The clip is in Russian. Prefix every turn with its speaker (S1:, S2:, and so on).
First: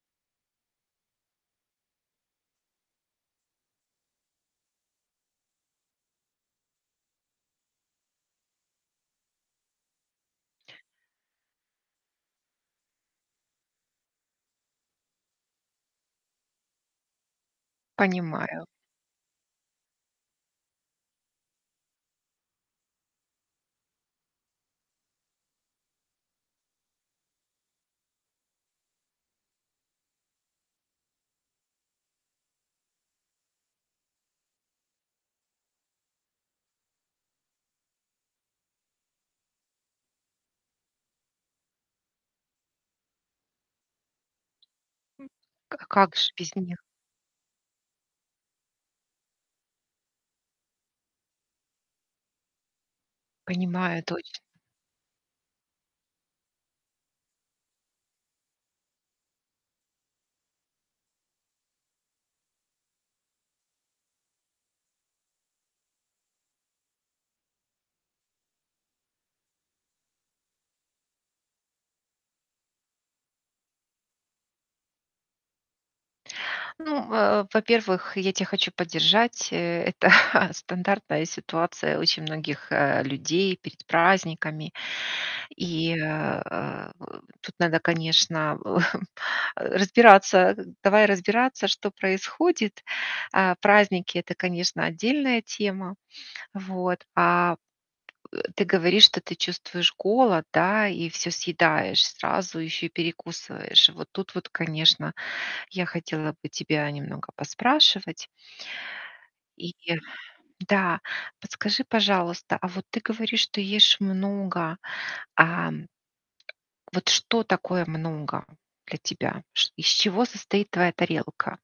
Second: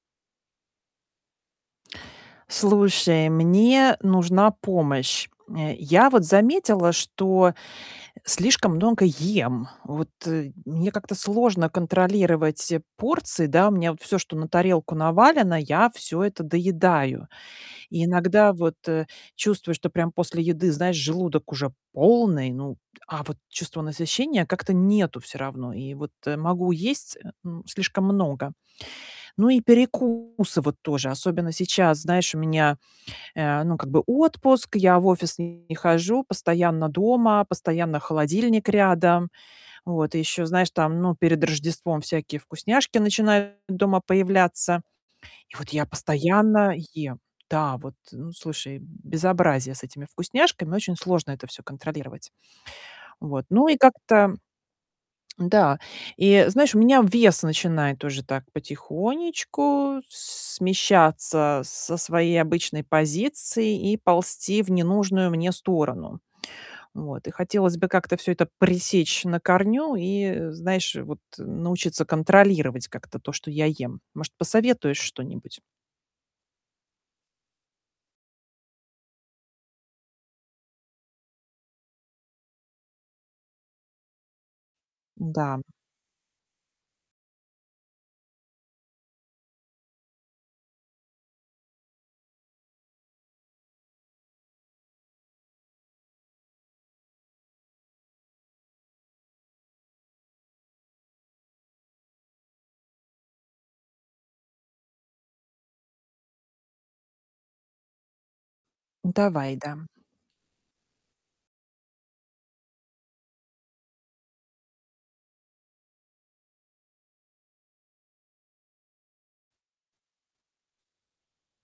S1: Слушай, мне нужна помощь. Э, я вот заметила, что слишком много ем. Вот, э, мне как-то сложно контролировать порции, да? У меня вот всё, что на тарелку навалено, я всё это доедаю. И иногда
S2: Понимаю.
S1: вот, э, чувствую, что прям после еды, знаешь, желудок уже полный, ну а вот чувства насыщения как-то нету всё равно. И вот могу есть, э, м, слишком много. Ну и перекусы вот тоже, особенно сейчас. Знаешь, у меня, э, ну, как бы отпуск, я в офис не хожу, постоянно дома, постоянно холодильник рядом. Вот. И ещё, знаешь, там, ну перед Рождеством всякие вкусняшки начинают дома появляться. И вот
S2: К
S1: я
S2: а как же без
S1: постоянно
S2: них?
S1: ем. Да вот, ну, слушай, безобразие с этими вкусняшками, очень сложно это всё контролировать. Вот. Ну, и
S2: Понимаю, это
S1: как-то
S2: очень
S1: Н-да. И знаешь, у меня вес начинает уже так потихонечку с смещаться со своей обычной позиции и ползти в ненужную мне сторону. Вот. И хотелось бы как-то всё это пресечь на корню и, э, знаешь, вот, э, научиться контролировать как-то то, что я ем. Может, посоветуешь что-нибудь?
S2: Ну, э, во-первых, я тя хочу поддержать. Э, это, стандартная ситуация очень многих, э, людей перед праздниками.
S1: Н-да.
S2: И, э э, тут надо, конечно, л э, разбираться. Гы Давай разбираться, что происходит. А, праздники- это, конечно, отдельная тема. Вот. А, ты говоришь, что ты чувствуешь голод, да? И всё съедаешь сразу, еще и перекусываешь. Вот тут вот, конечно, я хотела бы тебя немного поспрашивать.
S1: Давай,
S2: И
S1: да.
S2: Да, подскажи, пожалуйста, а вот ты говоришь, что ешь много. Ам, вот, что такое много для тебя? Шт из чего состоит твоя тарелка?